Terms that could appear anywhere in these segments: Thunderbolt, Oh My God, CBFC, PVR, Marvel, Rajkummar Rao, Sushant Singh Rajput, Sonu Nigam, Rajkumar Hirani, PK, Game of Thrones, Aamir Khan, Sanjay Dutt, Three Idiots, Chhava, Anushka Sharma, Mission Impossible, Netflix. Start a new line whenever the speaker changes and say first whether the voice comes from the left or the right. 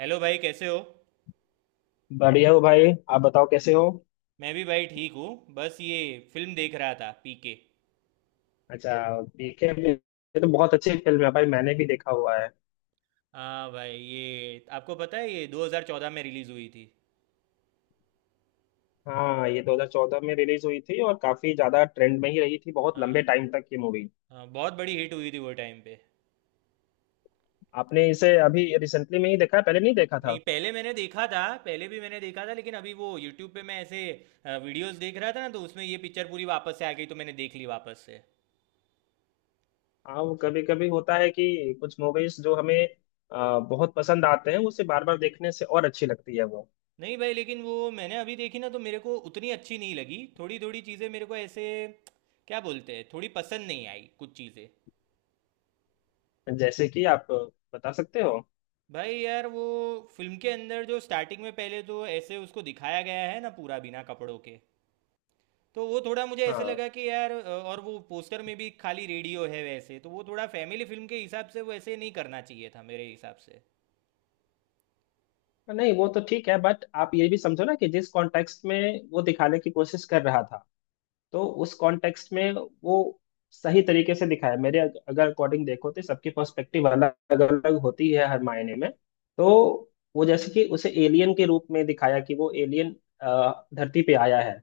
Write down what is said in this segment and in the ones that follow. right: Hello भाई, कैसे हो?
left: बढ़िया हो भाई। आप बताओ कैसे हो।
right: मैं भी भाई ठीक हूँ। बस ये फिल्म देख रहा था, पीके।
left: अच्छा। ये तो बहुत अच्छी फिल्म है भाई। मैंने भी देखा हुआ है।
right: हाँ भाई, ये आपको पता है ये 2014 में रिलीज़ हुई थी।
left: हाँ ये 2014 में रिलीज हुई थी और काफी ज्यादा ट्रेंड में ही रही थी बहुत
right: हाँ।
left: लंबे टाइम तक ये मूवी।
right: हाँ, बहुत बड़ी हिट हुई थी वो टाइम पे।
left: आपने इसे अभी रिसेंटली में ही देखा है पहले नहीं देखा
right: नहीं,
left: था।
right: पहले मैंने देखा था, पहले भी मैंने देखा था, लेकिन अभी वो यूट्यूब पे मैं ऐसे वीडियोस देख रहा था ना तो उसमें ये पिक्चर पूरी वापस से आ गई तो मैंने देख ली वापस से।
left: हाँ वो कभी कभी होता है कि कुछ मूवीज जो हमें बहुत पसंद आते हैं उसे बार बार देखने से और अच्छी लगती है वो।
right: नहीं भाई, लेकिन वो मैंने अभी देखी ना तो मेरे को उतनी अच्छी नहीं लगी। थोड़ी थोड़ी चीज़ें मेरे को ऐसे क्या बोलते हैं, थोड़ी पसंद नहीं आई कुछ चीज़ें।
left: जैसे कि आप बता सकते हो।
right: भाई यार, वो फिल्म के अंदर जो स्टार्टिंग में पहले तो ऐसे उसको दिखाया गया है ना पूरा बिना कपड़ों के। तो वो थोड़ा मुझे ऐसे
left: हाँ।
right: लगा कि यार, और वो पोस्टर में भी खाली रेडियो है वैसे। तो वो थोड़ा फैमिली फिल्म के हिसाब से वो ऐसे नहीं करना चाहिए था मेरे हिसाब से।
left: नहीं वो तो ठीक है बट आप ये भी समझो ना कि जिस कॉन्टेक्स्ट में वो दिखाने की कोशिश कर रहा था तो उस कॉन्टेक्स्ट में वो सही तरीके से दिखाया है। मेरे अगर अकॉर्डिंग देखो तो सबकी पर्सपेक्टिव अलग अलग होती है हर मायने में। तो वो जैसे कि उसे एलियन के रूप में दिखाया कि वो एलियन धरती पे आया है।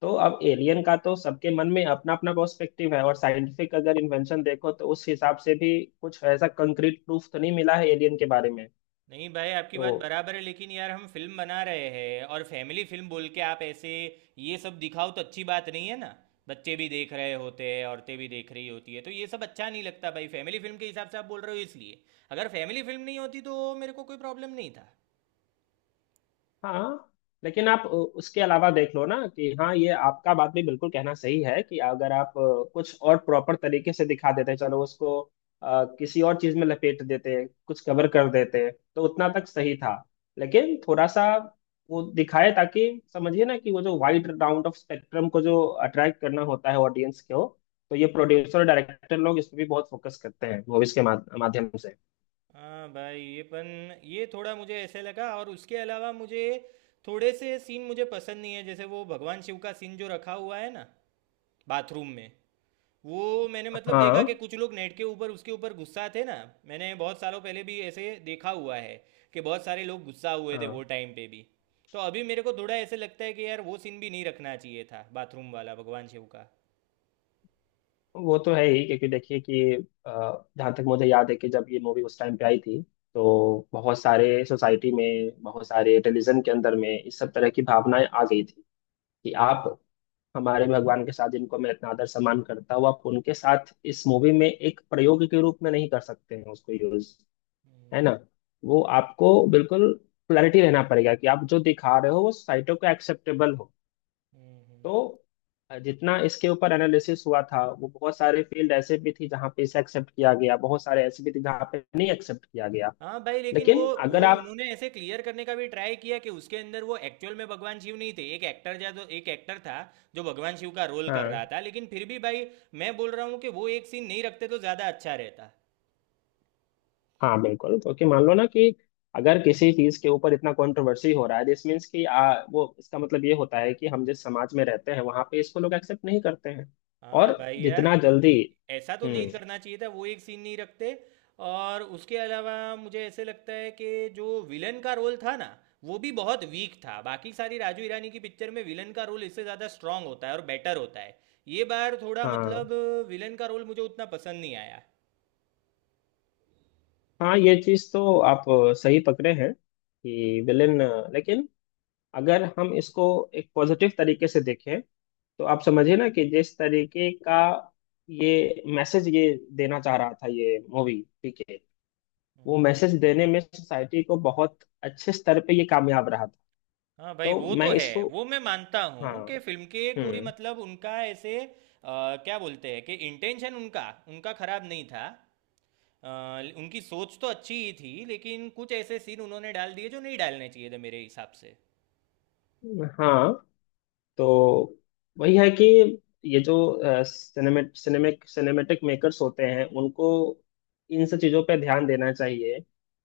left: तो अब एलियन का तो सबके मन में अपना अपना पर्सपेक्टिव है और साइंटिफिक अगर इन्वेंशन देखो तो उस हिसाब से भी कुछ ऐसा कंक्रीट प्रूफ तो नहीं मिला है एलियन के बारे में।
right: नहीं भाई, आपकी
left: तो
right: बात बराबर है, लेकिन यार हम फिल्म बना रहे हैं और फैमिली फिल्म बोल के आप ऐसे ये सब दिखाओ तो अच्छी बात नहीं है ना। बच्चे भी देख रहे होते हैं, औरतें भी देख रही होती है, तो ये सब अच्छा नहीं लगता भाई। फैमिली फिल्म के हिसाब से आप बोल रहे हो इसलिए। अगर फैमिली फिल्म नहीं होती तो मेरे को कोई प्रॉब्लम नहीं था।
left: हाँ। लेकिन आप उसके अलावा देख लो ना कि हाँ ये आपका बात भी बिल्कुल कहना सही है कि अगर आप कुछ और प्रॉपर तरीके से दिखा देते चलो उसको किसी और चीज में लपेट देते कुछ कवर कर देते तो उतना तक सही था। लेकिन थोड़ा सा वो दिखाए ताकि समझिए ना कि वो जो वाइड राउंड ऑफ स्पेक्ट्रम को जो अट्रैक्ट करना होता है ऑडियंस को। तो ये प्रोड्यूसर डायरेक्टर लोग इस पे भी बहुत फोकस करते हैं मूवीज के माध्यम से।
right: हाँ भाई, ये थोड़ा मुझे ऐसे लगा और उसके अलावा मुझे थोड़े से सीन मुझे पसंद नहीं है, जैसे वो भगवान शिव का सीन जो रखा हुआ है ना बाथरूम में। वो मैंने मतलब
left: हाँ।
right: देखा कि कुछ लोग नेट के ऊपर उसके ऊपर गुस्सा थे ना। मैंने बहुत सालों पहले भी ऐसे देखा हुआ है कि बहुत सारे लोग गुस्सा हुए थे वो
left: हाँ
right: टाइम पे भी। तो अभी मेरे को थोड़ा ऐसे लगता है कि यार वो सीन भी नहीं रखना चाहिए था, बाथरूम वाला भगवान शिव का।
left: वो तो है ही क्योंकि देखिए कि जहाँ तक मुझे याद है कि जब ये मूवी उस टाइम पे आई थी तो बहुत सारे सोसाइटी में बहुत सारे रिलीजन के अंदर में इस सब तरह की भावनाएं आ गई थी कि आप हमारे भगवान के साथ जिनको मैं इतना आदर सम्मान करता हूँ आप उनके साथ इस मूवी में एक प्रयोग के रूप में नहीं कर सकते हैं उसको यूज।
right: हम्म,
left: है ना। वो आपको बिल्कुल क्लैरिटी रहना पड़ेगा कि आप जो दिखा रहे हो वो सोसाइटी को एक्सेप्टेबल हो।
right: Hmm, hmm.
left: तो जितना इसके ऊपर एनालिसिस हुआ था वो बहुत सारे फील्ड ऐसे भी थी जहाँ पे इसे एक्सेप्ट किया गया बहुत सारे ऐसे भी थे जहाँ पे नहीं एक्सेप्ट किया गया।
right: हाँ भाई, लेकिन वो
left: लेकिन
right: वो
left: अगर आप।
right: उन्होंने ऐसे क्लियर करने का भी ट्राई किया कि उसके अंदर वो एक्चुअल में भगवान शिव नहीं थे, एक एक्टर जा तो एक एक्टर था जो भगवान शिव का रोल कर रहा
left: हाँ
right: था, लेकिन फिर भी भाई मैं बोल रहा हूँ कि वो एक सीन नहीं रखते तो ज़्यादा अच्छा रहता।
left: हाँ बिल्कुल क्योंकि मान लो ना कि अगर किसी चीज के ऊपर इतना कंट्रोवर्सी हो रहा है दिस मीन्स कि वो इसका मतलब ये होता है कि हम जिस समाज में रहते हैं वहां पे इसको लोग एक्सेप्ट नहीं करते हैं।
right: हाँ
left: और
right: भाई यार,
left: जितना जल्दी।
right: ऐसा तो नहीं
left: हम्म।
right: करना चाहिए था, वो एक सीन नहीं रखते। और उसके अलावा मुझे ऐसे लगता है कि जो विलन का रोल था ना, वो भी बहुत वीक था। बाकी सारी राजू ईरानी की पिक्चर में विलन का रोल इससे ज़्यादा स्ट्रांग होता है और बेटर होता है। ये बार थोड़ा
left: हाँ
right: मतलब, विलन का रोल मुझे उतना पसंद नहीं आया।
left: हाँ ये चीज तो आप सही पकड़े हैं कि विलेन। लेकिन अगर हम इसको एक पॉजिटिव तरीके से देखें तो आप समझिए ना कि जिस तरीके का ये मैसेज ये देना चाह रहा था ये मूवी ठीक है वो मैसेज देने में सोसाइटी को बहुत अच्छे स्तर पे ये कामयाब रहा था।
right: हाँ भाई,
left: तो
right: वो
left: मैं
right: तो है,
left: इसको।
right: वो मैं मानता
left: हाँ।
right: हूँ कि फिल्म के कोई
left: हम्म।
right: मतलब उनका ऐसे क्या बोलते हैं कि इंटेंशन उनका उनका खराब नहीं था। अ, उनकी सोच तो अच्छी ही थी, लेकिन कुछ ऐसे सीन उन्होंने डाल दिए जो नहीं डालने चाहिए थे मेरे हिसाब से।
left: हाँ। तो वही है कि ये जो सिनेमेटिक मेकर्स होते हैं उनको इन सब चीज़ों पे ध्यान देना चाहिए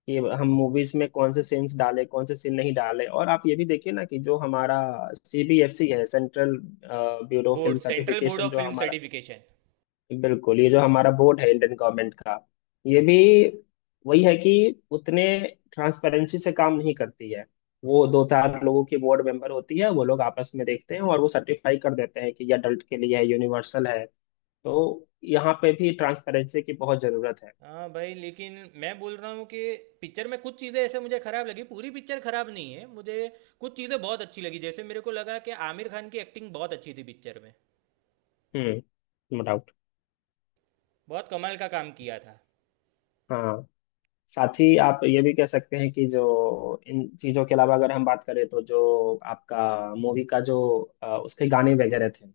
left: कि हम मूवीज में कौन से सीन्स डालें कौन से सीन नहीं डालें और आप ये भी देखिए ना कि जो हमारा सीबीएफसी है central bureau of
right: board
left: film
right: central board
left: certification
right: of
left: जो
right: फिल्म
left: हमारा।
right: सर्टिफिकेशन।
left: बिल्कुल ये जो हमारा बोर्ड है इंडियन गवर्नमेंट का। ये भी वही है कि उतने ट्रांसपेरेंसी से काम नहीं करती है। वो दो चार लोगों की बोर्ड मेंबर होती है वो लोग आपस में देखते हैं और वो सर्टिफाई कर देते हैं कि ये अडल्ट के लिए है यूनिवर्सल है। तो यहाँ पे भी ट्रांसपेरेंसी की बहुत जरूरत है।
right: हाँ भाई, लेकिन मैं बोल रहा हूँ कि पिक्चर में कुछ चीज़ें ऐसे मुझे खराब लगी, पूरी पिक्चर खराब नहीं है मुझे। कुछ चीज़ें बहुत अच्छी लगी, जैसे मेरे को लगा कि आमिर खान की एक्टिंग बहुत अच्छी थी पिक्चर में।
left: No doubt.
right: बहुत कमाल का काम किया था।
left: हाँ साथ ही आप ये भी कह सकते हैं कि जो इन चीजों के अलावा अगर हम बात करें तो जो आपका मूवी का जो उसके गाने वगैरह थे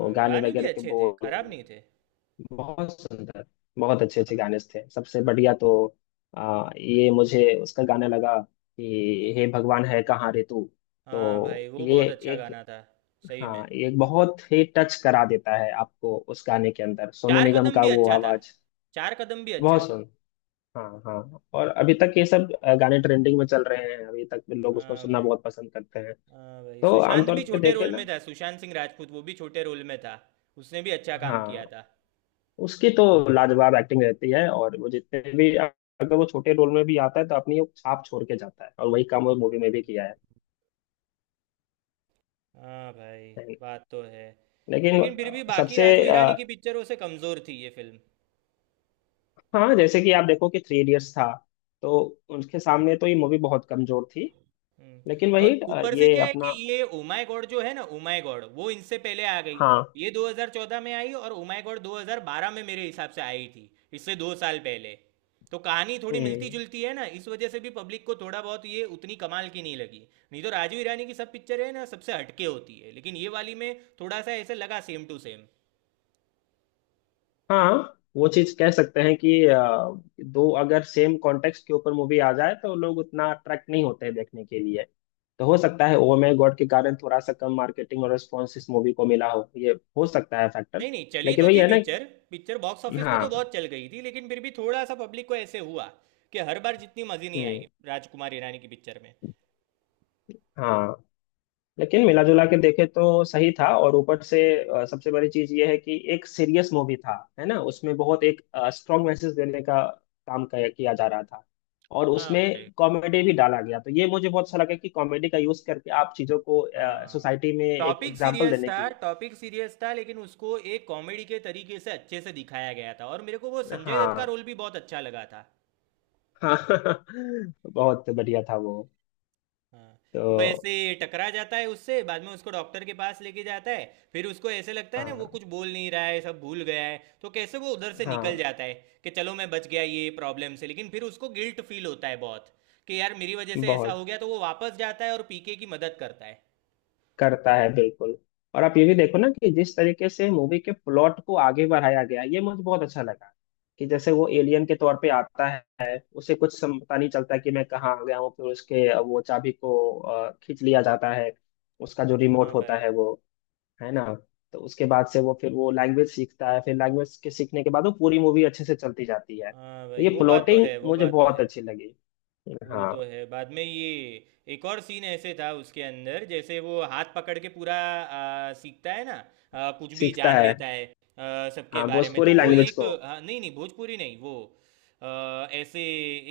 right: हाँ,
left: गाने
right: गाने भी
left: वगैरह के
right: अच्छे थे, खराब
left: बोल
right: नहीं थे।
left: बहुत सुंदर बहुत अच्छे
right: हाँ
left: अच्छे गाने
right: भाई।
left: थे सबसे बढ़िया तो ये मुझे उसका गाना लगा कि हे भगवान है कहाँ रे तू।
right: हाँ
left: तो
right: भाई, वो
left: ये
right: बहुत अच्छा
left: एक।
right: गाना था, सही
left: हाँ
right: में।
left: ये एक बहुत ही टच करा देता है आपको उस गाने के अंदर सोनू
right: चार
left: निगम
right: कदम
left: का
right: भी
left: वो
right: अच्छा था।
left: आवाज।
right: चार कदम भी अच्छा
left: बहुत
right: था।
left: सुन। हाँ हाँ और अभी तक ये सब गाने ट्रेंडिंग में चल रहे हैं अभी तक लोग उसको
right: हाँ
left: सुनना
right: भाई।
left: बहुत पसंद करते हैं।
right: हाँ भाई,
left: तो
right: सुशांत
left: आमतौर
right: भी
left: पे
right: छोटे
left: देखे
right: रोल में
left: ना।
right: था, सुशांत सिंह राजपूत, वो भी छोटे रोल में था। उसने भी अच्छा काम किया
left: हाँ।
right: था।
left: उसकी तो लाजवाब एक्टिंग रहती है और वो जितने भी अगर वो छोटे रोल में भी आता है तो अपनी वो छाप छोड़ के जाता है और वही काम वो मूवी में भी किया है।
right: हाँ भाई, बात तो है।
left: लेकिन
right: लेकिन फिर भी बाकी
left: सबसे।
right: राजू हिरानी की
left: अ,
right: पिक्चरों से कमज़ोर थी ये फिल्म।
left: हाँ जैसे कि आप देखो कि थ्री इडियट्स था तो उनके सामने तो ये मूवी बहुत कमजोर थी।
right: हम्म।
left: लेकिन
right: और
left: वही
right: ऊपर से
left: ये
right: क्या है
left: अपना।
right: कि ये ओ माय गॉड जो है ना, ओ माय गॉड वो इनसे पहले आ गई।
left: हाँ।
right: ये 2014 में आई और ओ माय गॉड 2012 में मेरे हिसाब से आई थी, इससे 2 साल पहले। तो कहानी थोड़ी मिलती
left: हम्म।
right: जुलती है ना, इस वजह से भी पब्लिक को थोड़ा बहुत ये उतनी कमाल की नहीं लगी, नहीं तो राजू ईरानी की सब पिक्चर है ना सबसे हटके होती है, लेकिन ये वाली में थोड़ा सा ऐसे लगा सेम टू सेम।
left: हाँ वो चीज कह सकते हैं कि दो अगर सेम कॉन्टेक्स्ट के ऊपर मूवी आ जाए तो लोग उतना अट्रैक्ट नहीं होते हैं देखने के लिए। तो हो सकता है ओ माय गॉड के कारण थोड़ा सा कम मार्केटिंग और रिस्पॉन्स इस मूवी को मिला हो ये हो सकता है फैक्टर।
right: नहीं नहीं, चली
left: लेकिन
right: तो
left: वही
right: थी
left: है ना।
right: पिक्चर। पिक्चर बॉक्स ऑफिस पे तो
left: हाँ।
right: बहुत चल गई थी, लेकिन फिर भी थोड़ा सा पब्लिक को ऐसे हुआ कि हर बार जितनी मज़े नहीं
left: हम्म।
right: आई राजकुमार ईरानी की पिक्चर में।
left: हाँ लेकिन मिला जुला के देखे तो सही था और ऊपर से सबसे बड़ी चीज ये है कि एक सीरियस मूवी था है ना उसमें बहुत एक स्ट्रॉन्ग मैसेज देने का काम किया किया जा रहा था और
right: हाँ भाई।
left: उसमें कॉमेडी भी डाला गया तो ये मुझे बहुत अच्छा लगा कि कॉमेडी का यूज करके आप चीजों को
right: हाँ।
left: सोसाइटी में एक
right: टॉपिक
left: एग्जाम्पल
right: सीरियस
left: देने
right: था।
left: की।
right: टॉपिक सीरियस था, लेकिन उसको एक कॉमेडी के तरीके से अच्छे से दिखाया गया था और मेरे को वो संजय दत्त का
left: हाँ
right: रोल भी बहुत अच्छा लगा था।
left: हाँ बहुत बढ़िया था वो।
right: हाँ,
left: तो।
right: वो ऐसे टकरा जाता है उससे, बाद में उसको डॉक्टर के पास लेके जाता है। फिर उसको ऐसे लगता है ना वो
left: हाँ
right: कुछ बोल नहीं रहा है, सब भूल गया है, तो कैसे वो उधर से निकल
left: हाँ
right: जाता है कि चलो मैं बच गया ये प्रॉब्लम से। लेकिन फिर उसको गिल्ट फील होता है बहुत कि यार मेरी वजह से ऐसा
left: बहुत।
right: हो गया, तो वो वापस जाता है और पीके की मदद करता है।
left: करता है बिल्कुल। और आप ये भी देखो ना कि जिस तरीके से मूवी के प्लॉट को आगे बढ़ाया गया ये मुझे बहुत अच्छा लगा कि जैसे वो एलियन के तौर पे आता है उसे कुछ पता नहीं चलता कि मैं कहाँ आ गया हूँ फिर उसके वो चाबी को खींच लिया जाता है उसका जो
right: हाँ
left: रिमोट होता
right: भाई।
left: है वो। है ना। तो उसके बाद से वो फिर वो लैंग्वेज सीखता है फिर लैंग्वेज के सीखने के बाद वो पूरी मूवी अच्छे से चलती जाती है
right: हाँ
left: तो
right: भाई,
left: ये
right: वो बात तो
left: प्लॉटिंग
right: है, वो
left: मुझे
right: बात तो
left: बहुत
right: है।
left: अच्छी लगी।
right: वो
left: हाँ।
right: तो है। बाद में ये एक और सीन ऐसे था उसके अंदर, जैसे वो हाथ पकड़ के पूरा सीखता है ना, कुछ भी
left: सीखता
right: जान
left: है।
right: लेता है सबके
left: हाँ
right: बारे में। तो
left: भोजपुरी
right: वो
left: लैंग्वेज
right: एक
left: को।
right: हाँ, नहीं नहीं, भोजपुरी नहीं, वो ऐसे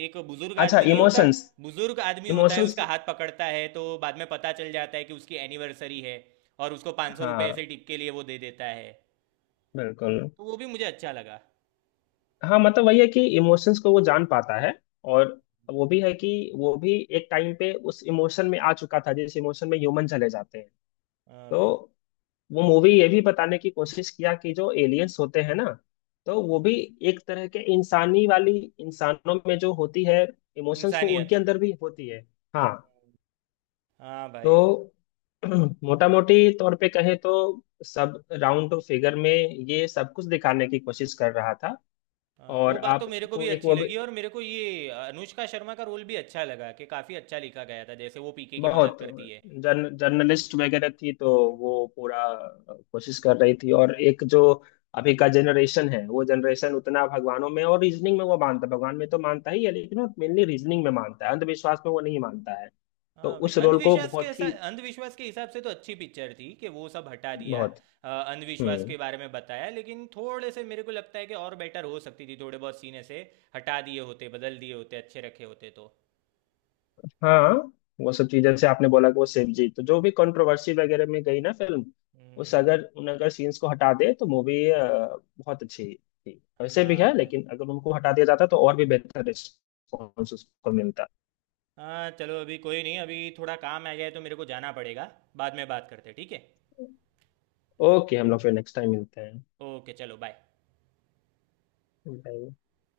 right: एक बुजुर्ग
left: अच्छा
right: आदमी नहीं होता,
left: इमोशंस।
right: बुजुर्ग आदमी होता है,
left: इमोशंस।
right: उसका हाथ पकड़ता है, तो बाद में पता चल जाता है कि उसकी एनिवर्सरी है और उसको 500 रुपये ऐसे
left: हाँ
right: टिप के लिए वो दे देता है।
left: बिल्कुल।
right: तो वो भी मुझे अच्छा लगा।
left: हाँ मतलब वही है कि इमोशंस को वो जान पाता है और वो भी है कि वो भी एक टाइम पे उस इमोशन में आ चुका था जिस इमोशन में ह्यूमन चले जाते हैं।
right: हाँ
left: तो
right: भाई।
left: वो मूवी ये भी बताने की कोशिश किया कि जो एलियंस होते हैं ना तो वो भी
right: हम्म।
left: एक तरह के इंसानी वाली इंसानों में जो होती है इमोशंस वो उनके
right: इंसानियत।
left: अंदर भी होती है। हाँ।
right: हाँ भाई।
left: तो मोटा मोटी तौर पे कहें तो सब राउंड फिगर में ये सब कुछ दिखाने की कोशिश कर रहा था।
right: हाँ, वो
left: और
right: बात तो मेरे को भी
left: आपको एक
right: अच्छी
left: वो भी
right: लगी, और मेरे को ये अनुष्का शर्मा का रोल भी अच्छा लगा, कि काफी अच्छा लिखा गया था, जैसे वो पीके की मदद
left: बहुत
right: करती है।
left: जर्नलिस्ट वगैरह थी तो
right: हाँ हाँ।
left: वो पूरा कोशिश कर रही थी और एक जो अभी का जनरेशन है वो जनरेशन उतना भगवानों में और रीजनिंग में वो मानता है भगवान में तो मानता ही है लेकिन वो मेनली रीजनिंग में मानता है अंधविश्वास में वो नहीं मानता है। तो
right: हाँ भाई,
left: उस रोल को बहुत ही
right: अंधविश्वास के हिसाब से तो अच्छी पिक्चर थी कि वो सब हटा दिया।
left: बहुत।
right: अंधविश्वास
left: हम्म।
right: के बारे में बताया, लेकिन थोड़े से मेरे को लगता है कि और बेटर हो सकती थी, थोड़े बहुत सीन ऐसे हटा दिए होते, बदल दिए होते, अच्छे रखे होते तो।
left: हाँ वो सब चीज जैसे आपने बोला कि वो शिव जी तो जो भी कंट्रोवर्सी वगैरह में गई ना फिल्म
right: हम्म,
left: उस अगर उन अगर सीन्स को हटा दे तो मूवी बहुत अच्छी थी वैसे भी
right: हाँ
left: है
right: भाई।
left: लेकिन अगर उनको हटा दिया जाता तो और भी बेहतर रिस्पॉन्स उसको मिलता।
right: हाँ, चलो अभी कोई नहीं, अभी थोड़ा काम आ गया है तो मेरे को जाना पड़ेगा। बाद में बात करते हैं, ठीक है।
left: ओके हम लोग फिर नेक्स्ट टाइम मिलते हैं।
right: ओके, चलो बाय।
left: Bye.